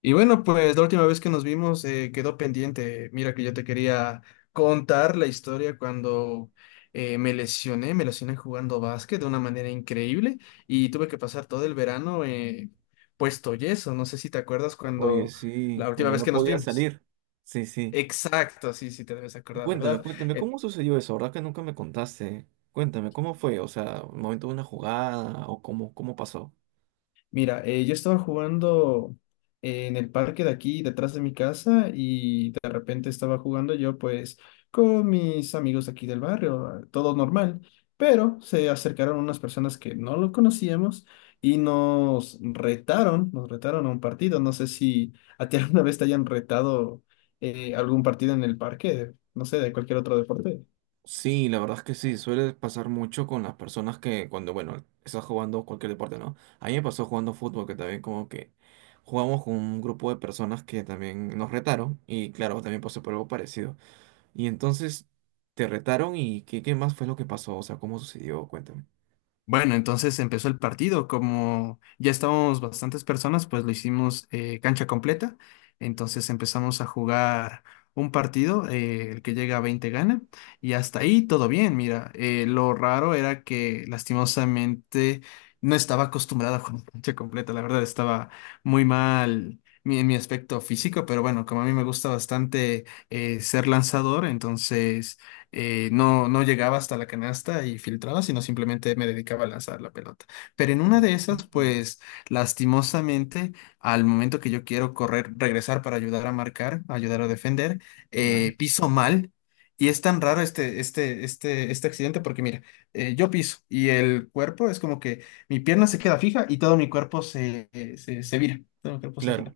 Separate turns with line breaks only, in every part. Y bueno, pues la última vez que nos vimos quedó pendiente. Mira que yo te quería contar la historia cuando me lesioné jugando básquet de una manera increíble y tuve que pasar todo el verano puesto yeso. No sé si te acuerdas
Oye,
cuando
sí,
la última
cuando
vez
no
que nos
podía
vimos.
salir. Sí, sí.
Exacto, sí, sí te debes acordar,
Cuéntame,
¿verdad?
cuéntame,
Eh,
¿cómo sucedió eso? ¿Verdad que nunca me contaste? Cuéntame, ¿cómo fue? O sea, ¿el momento de una jugada o cómo pasó?
Mira, yo estaba jugando en el parque de aquí, detrás de mi casa, y de repente estaba jugando yo, pues, con mis amigos de aquí del barrio, todo normal, pero se acercaron unas personas que no lo conocíamos y nos retaron a un partido. No sé si a ti alguna vez te hayan retado algún partido en el parque, no sé, de cualquier otro deporte.
Sí, la verdad es que sí, suele pasar mucho con las personas que cuando, bueno, estás jugando cualquier deporte, ¿no? A mí me pasó jugando fútbol, que también como que jugamos con un grupo de personas que también nos retaron y claro, también pasó por algo parecido. Y entonces, ¿te retaron y qué más fue lo que pasó? O sea, ¿cómo sucedió? Cuéntame.
Bueno, entonces empezó el partido. Como ya estábamos bastantes personas, pues lo hicimos cancha completa. Entonces empezamos a jugar un partido, el que llega a 20 gana. Y hasta ahí todo bien, mira. Lo raro era que lastimosamente no estaba acostumbrada a jugar cancha completa. La verdad estaba muy mal. En mi aspecto físico, pero bueno, como a mí me gusta bastante ser lanzador, entonces no llegaba hasta la canasta y filtraba, sino simplemente me dedicaba a lanzar la pelota. Pero en una de esas,
Mm,
pues lastimosamente, al momento que yo quiero correr, regresar para ayudar a marcar, ayudar a defender,
ya.
piso mal. Y es tan raro este accidente porque mira, yo piso y el cuerpo es como que mi pierna se queda fija y todo mi cuerpo se vira, todo mi cuerpo se
Claro,
gira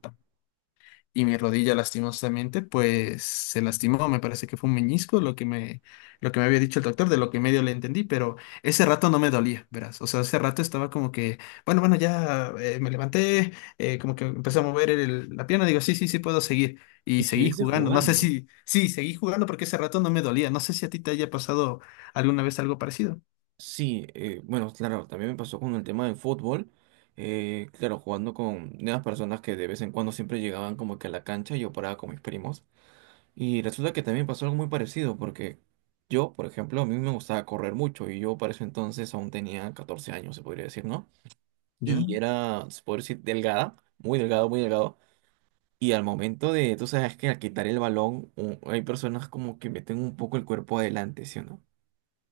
y mi rodilla lastimosamente pues se lastimó, me parece que fue un meñisco lo que me había dicho el doctor, de lo que medio le entendí, pero ese rato no me dolía, verás, o sea, ese rato estaba como que, bueno, ya me levanté, como que empecé a mover la pierna, digo, sí, puedo seguir,
y
y seguí
seguirse
jugando, no sé
jugando.
si, sí, seguí jugando porque ese rato no me dolía, ¿no sé si a ti te haya pasado alguna vez algo parecido?
Sí, bueno, claro, también me pasó con el tema del fútbol. Claro, jugando con nuevas personas que de vez en cuando siempre llegaban como que a la cancha y yo paraba con mis primos. Y resulta que también pasó algo muy parecido, porque yo, por ejemplo, a mí me gustaba correr mucho y yo para ese entonces aún tenía 14 años, se podría decir, ¿no?
¿Ya?
Y era, se podría decir, delgada, muy delgado, muy delgado. Y al momento de, tú sabes que al quitar el balón, hay personas como que meten un poco el cuerpo adelante, ¿sí o no?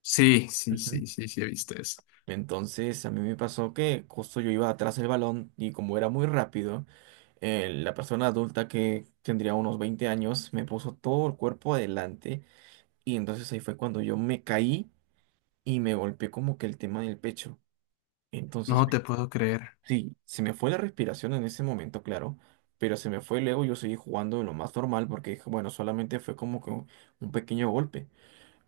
Sí, sí,
Ujú.
sí, sí, sí, he visto eso.
Entonces a mí me pasó que justo yo iba atrás del balón y como era muy rápido, la persona adulta que tendría unos 20 años me puso todo el cuerpo adelante y entonces ahí fue cuando yo me caí y me golpeé como que el tema del pecho. Entonces,
No te puedo creer,
sí, se me fue la respiración en ese momento, claro, pero se me fue luego yo seguí jugando de lo más normal porque dije, bueno, solamente fue como que un pequeño golpe.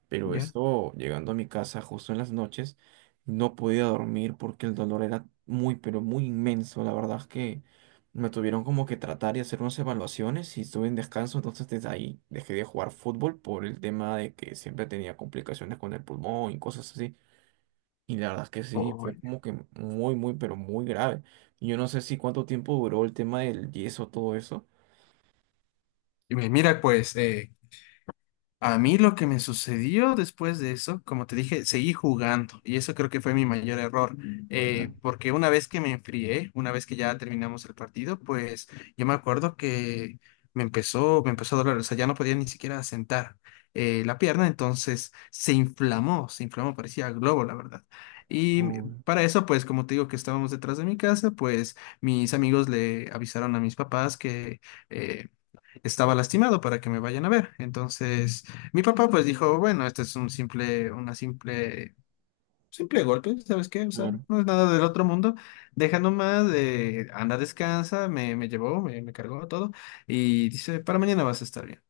Pero
¿ya?
esto, llegando a mi casa justo en las noches, no podía dormir porque el dolor era muy, pero muy inmenso. La verdad es que me tuvieron como que tratar y hacer unas evaluaciones y estuve en descanso. Entonces desde ahí dejé de jugar fútbol por el tema de que siempre tenía complicaciones con el pulmón y cosas así. Y la verdad es que sí, fue
Oye,
como que muy, muy, pero muy grave. Y yo no sé si cuánto tiempo duró el tema del yeso, todo eso.
y mira, pues, a mí lo que me sucedió después de eso, como te dije, seguí jugando y eso creo que fue mi mayor error,
Claro.
porque una vez que me enfrié, una vez que ya terminamos el partido, pues yo me acuerdo que me empezó a doler, o sea, ya no podía ni siquiera sentar la pierna, entonces se inflamó, parecía globo, la verdad. Y
Uy,
para eso, pues como te digo que estábamos detrás de mi casa, pues mis amigos le avisaron a mis papás que... eh, estaba lastimado para que me vayan a ver. Entonces, mi papá pues dijo, bueno, este es un simple golpe, ¿sabes qué? O sea,
claro.
no es nada del otro mundo. Deja nomás, anda, descansa, me llevó, me cargó todo y dice, para mañana vas a estar bien.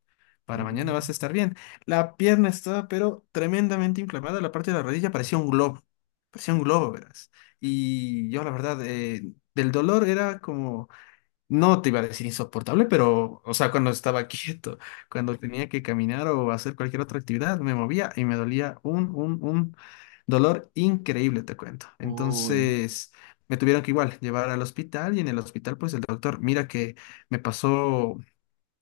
Para mañana
Mm,
vas a estar bien. La pierna estaba, pero tremendamente inflamada. La parte de la rodilla parecía un globo. Parecía un globo, verás. Y yo, la verdad, del dolor era como... No te iba a decir insoportable, pero, o sea, cuando estaba quieto, cuando tenía que caminar o hacer cualquier otra actividad, me movía y me dolía un dolor increíble, te cuento.
uy.
Entonces, me tuvieron que igual llevar al hospital y en el hospital, pues el doctor, mira que me pasó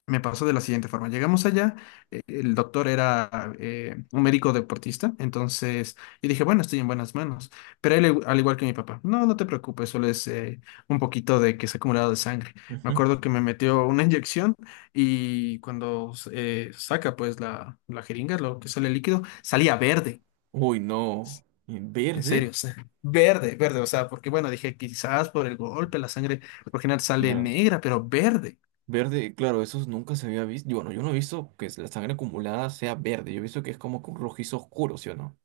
me pasó de la siguiente forma. Llegamos allá, el doctor era un médico deportista, entonces yo dije, bueno, estoy en buenas manos. Pero él, al igual que mi papá, no, no te preocupes, solo es un poquito de que se ha acumulado de sangre. Me acuerdo que me metió una inyección y cuando saca pues la jeringa, lo que sale el líquido, salía verde.
Uy, no. ¿En
En
¿Verde?
serio, o sea, verde, verde, o sea, porque bueno, dije quizás por el golpe la sangre por lo general sale
Claro.
negra, pero verde.
Verde, claro, eso nunca se había visto. Bueno, yo no he visto que la sangre acumulada sea verde. Yo he visto que es como que un rojizo oscuro, ¿sí o no?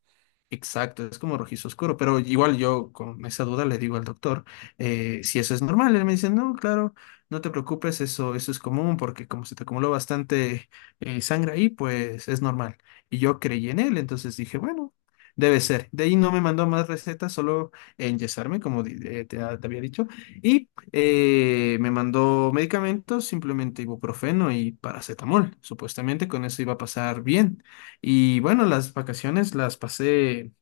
Exacto, es como rojizo oscuro, pero igual yo con esa duda le digo al doctor si eso es normal. Él me dice, no, claro, no te preocupes, eso es común porque como se te acumuló bastante sangre ahí, pues es normal. Y yo creí en él, entonces dije, bueno, debe ser. De ahí no me mandó más recetas, solo enyesarme, como te había dicho, y me mandó medicamentos, simplemente ibuprofeno y paracetamol. Supuestamente con eso iba a pasar bien. Y bueno, las vacaciones las pasé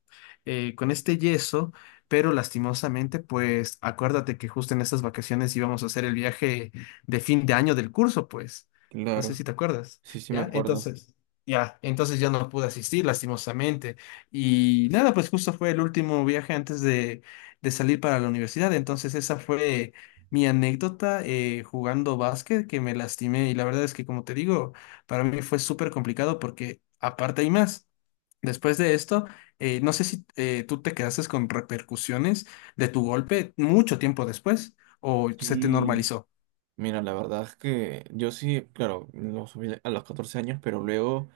con este yeso, pero lastimosamente, pues acuérdate que justo en estas vacaciones íbamos a hacer el viaje de fin de año del curso, pues. No sé
Claro.
si te acuerdas,
Sí, sí, me
¿ya?
acuerdo.
Entonces, ya, entonces yo no pude asistir, lastimosamente. Y nada, pues justo fue el último viaje antes de salir para la universidad, entonces esa fue... mi anécdota jugando básquet que me lastimé y la verdad es que como te digo, para mí fue súper complicado porque aparte hay más. Después de esto, no sé si tú te quedaste con repercusiones de tu golpe mucho tiempo después o se te
Sí.
normalizó.
Mira, la verdad es que yo sí, claro, lo subí a los 14 años, pero luego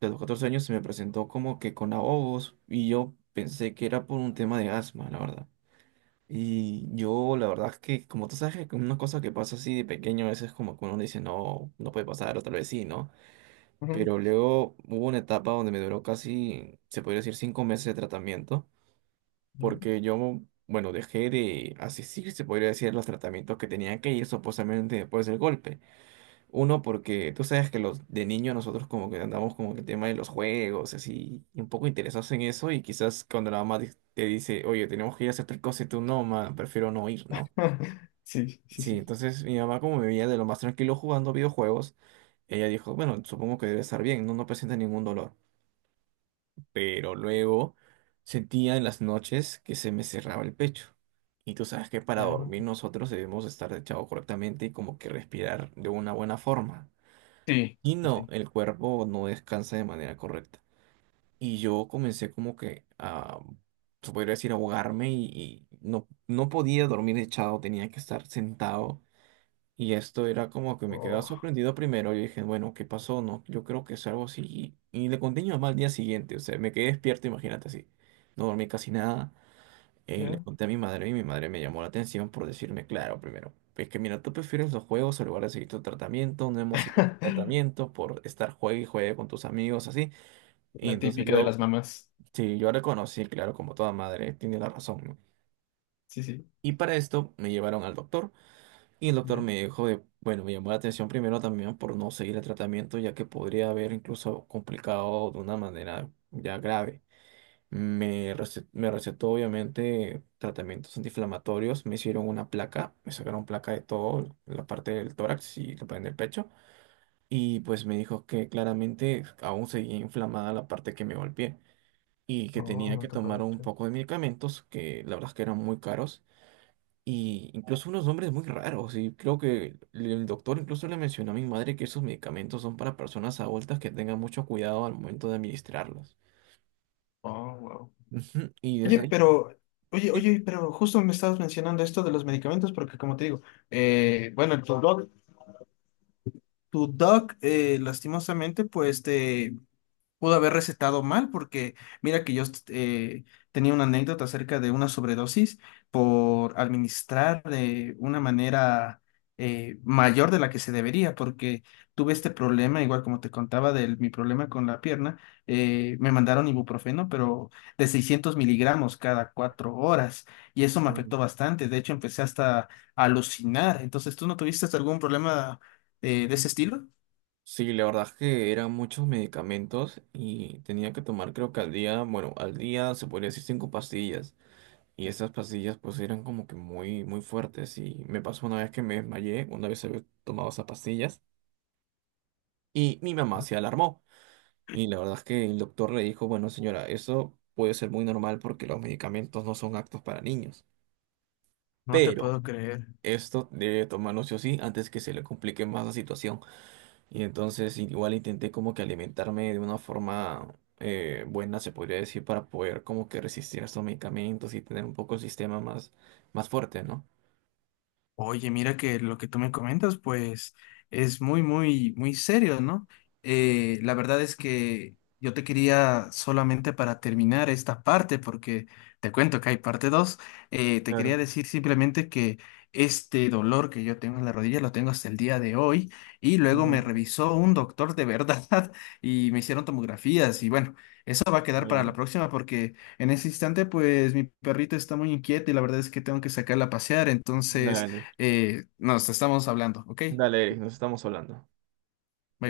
de los 14 años se me presentó como que con ahogos y yo pensé que era por un tema de asma, la verdad. Y yo, la verdad es que, como tú sabes, que una cosa que pasa así de pequeño, a veces como que uno dice, no, no puede pasar, otra vez sí, ¿no?
Ujú,
Pero luego hubo una etapa donde me duró casi, se podría decir, 5 meses de tratamiento,
ya.
porque yo, bueno, dejé de asistir, se podría decir, a los tratamientos que tenía que ir supuestamente después del golpe. Uno, porque tú sabes que los de niño nosotros como que andamos como que el tema de los juegos, así, y un poco interesados en eso, y quizás cuando la mamá te dice, oye, tenemos que ir a hacer tal cosa, y tú no, ma, prefiero no ir, ¿no?
Sí, sí,
Sí,
sí.
entonces mi mamá como me veía de lo más tranquilo jugando videojuegos, ella dijo, bueno, supongo que debe estar bien, no, no presenta ningún dolor. Pero luego sentía en las noches que se me cerraba el pecho. Y tú sabes que para
Ya.
dormir nosotros debemos estar echados correctamente y como que respirar de una buena forma.
Sí,
Y
sí,
no,
sí.
el cuerpo no descansa de manera correcta. Y yo comencé como que a, se podría decir, ahogarme y no podía dormir echado, tenía que estar sentado y esto era como que me quedaba
Oh,
sorprendido primero. Yo dije, bueno, ¿qué pasó? No, yo creo que es algo así. Y le conté a mi mamá al día siguiente. O sea, me quedé despierto, imagínate así. No dormí casi nada. Le
ya.
conté a mi madre y mi madre me llamó la atención por decirme, claro, primero, es que mira, tú prefieres los juegos en lugar de seguir tu tratamiento. No hemos seguido tu tratamiento por estar juegue y juegue con tus amigos, así. Y
La
entonces
típica de
yo,
las mamás.
sí, yo reconocí, claro, como toda madre, tiene la razón, ¿no?
Sí, sí.
Y para esto me llevaron al doctor. Y el doctor
Ya.
me dijo de, bueno, me llamó la atención primero también por no seguir el tratamiento, ya que podría haber incluso complicado de una manera ya grave. Me recetó obviamente tratamientos antiinflamatorios, me hicieron una placa, me sacaron placa de todo, la parte del tórax y la parte del pecho, y pues me dijo que claramente aún seguía inflamada la parte que me golpeé y que
Oh,
tenía
no
que
te
tomar
puedo
un
creer.
poco de medicamentos que la verdad es que eran muy caros y incluso unos nombres muy raros. Y creo que el doctor incluso le mencionó a mi madre que esos medicamentos son para personas adultas que tengan mucho cuidado al momento de administrarlos.
Oh, wow.
Ujú. Y
Oye,
desde ahí,
pero, oye,
sí.
oye, pero justo me estabas mencionando esto de los medicamentos, porque como te digo, bueno, tu doc lastimosamente, pues te pudo haber recetado mal porque mira que yo tenía una anécdota acerca de una sobredosis por administrar de una manera mayor de la que se debería porque tuve este problema, igual como te contaba de mi problema con la pierna, me mandaron ibuprofeno pero de 600 mg cada 4 horas y eso me
Mm.
afectó bastante, de hecho empecé hasta a alucinar, entonces ¿tú no tuviste hasta algún problema de ese estilo?
Sí, la verdad es que eran muchos medicamentos y tenía que tomar creo que al día, bueno, al día se podría decir 5 pastillas. Y esas pastillas pues eran como que muy, muy fuertes. Y me pasó una vez que me desmayé, una vez había tomado esas pastillas. Y mi mamá se alarmó. Y la verdad es que el doctor le dijo, bueno, señora, eso puede ser muy normal porque los medicamentos no son aptos para niños,
No te
pero
puedo creer.
esto debe tomarlo sí o sí antes que se le complique más la situación. Y entonces igual intenté como que alimentarme de una forma buena, se podría decir, para poder como que resistir a estos medicamentos y tener un poco el sistema más, más fuerte, ¿no?
Oye, mira que lo que tú me comentas, pues es muy, muy, muy serio, ¿no? La verdad es que yo te quería solamente para terminar esta parte, porque te cuento que hay parte 2, te quería
Claro,
decir simplemente que este dolor que yo tengo en la rodilla lo tengo hasta el día de hoy y luego me
Mm,
revisó un doctor de verdad y me hicieron tomografías y bueno, eso va a quedar para la
claro.
próxima porque en ese instante pues mi perrito está muy inquieto y la verdad es que tengo que sacarla a pasear, entonces...
Dale,
Nos estamos hablando, ¿ok?
dale, Eric, nos estamos hablando.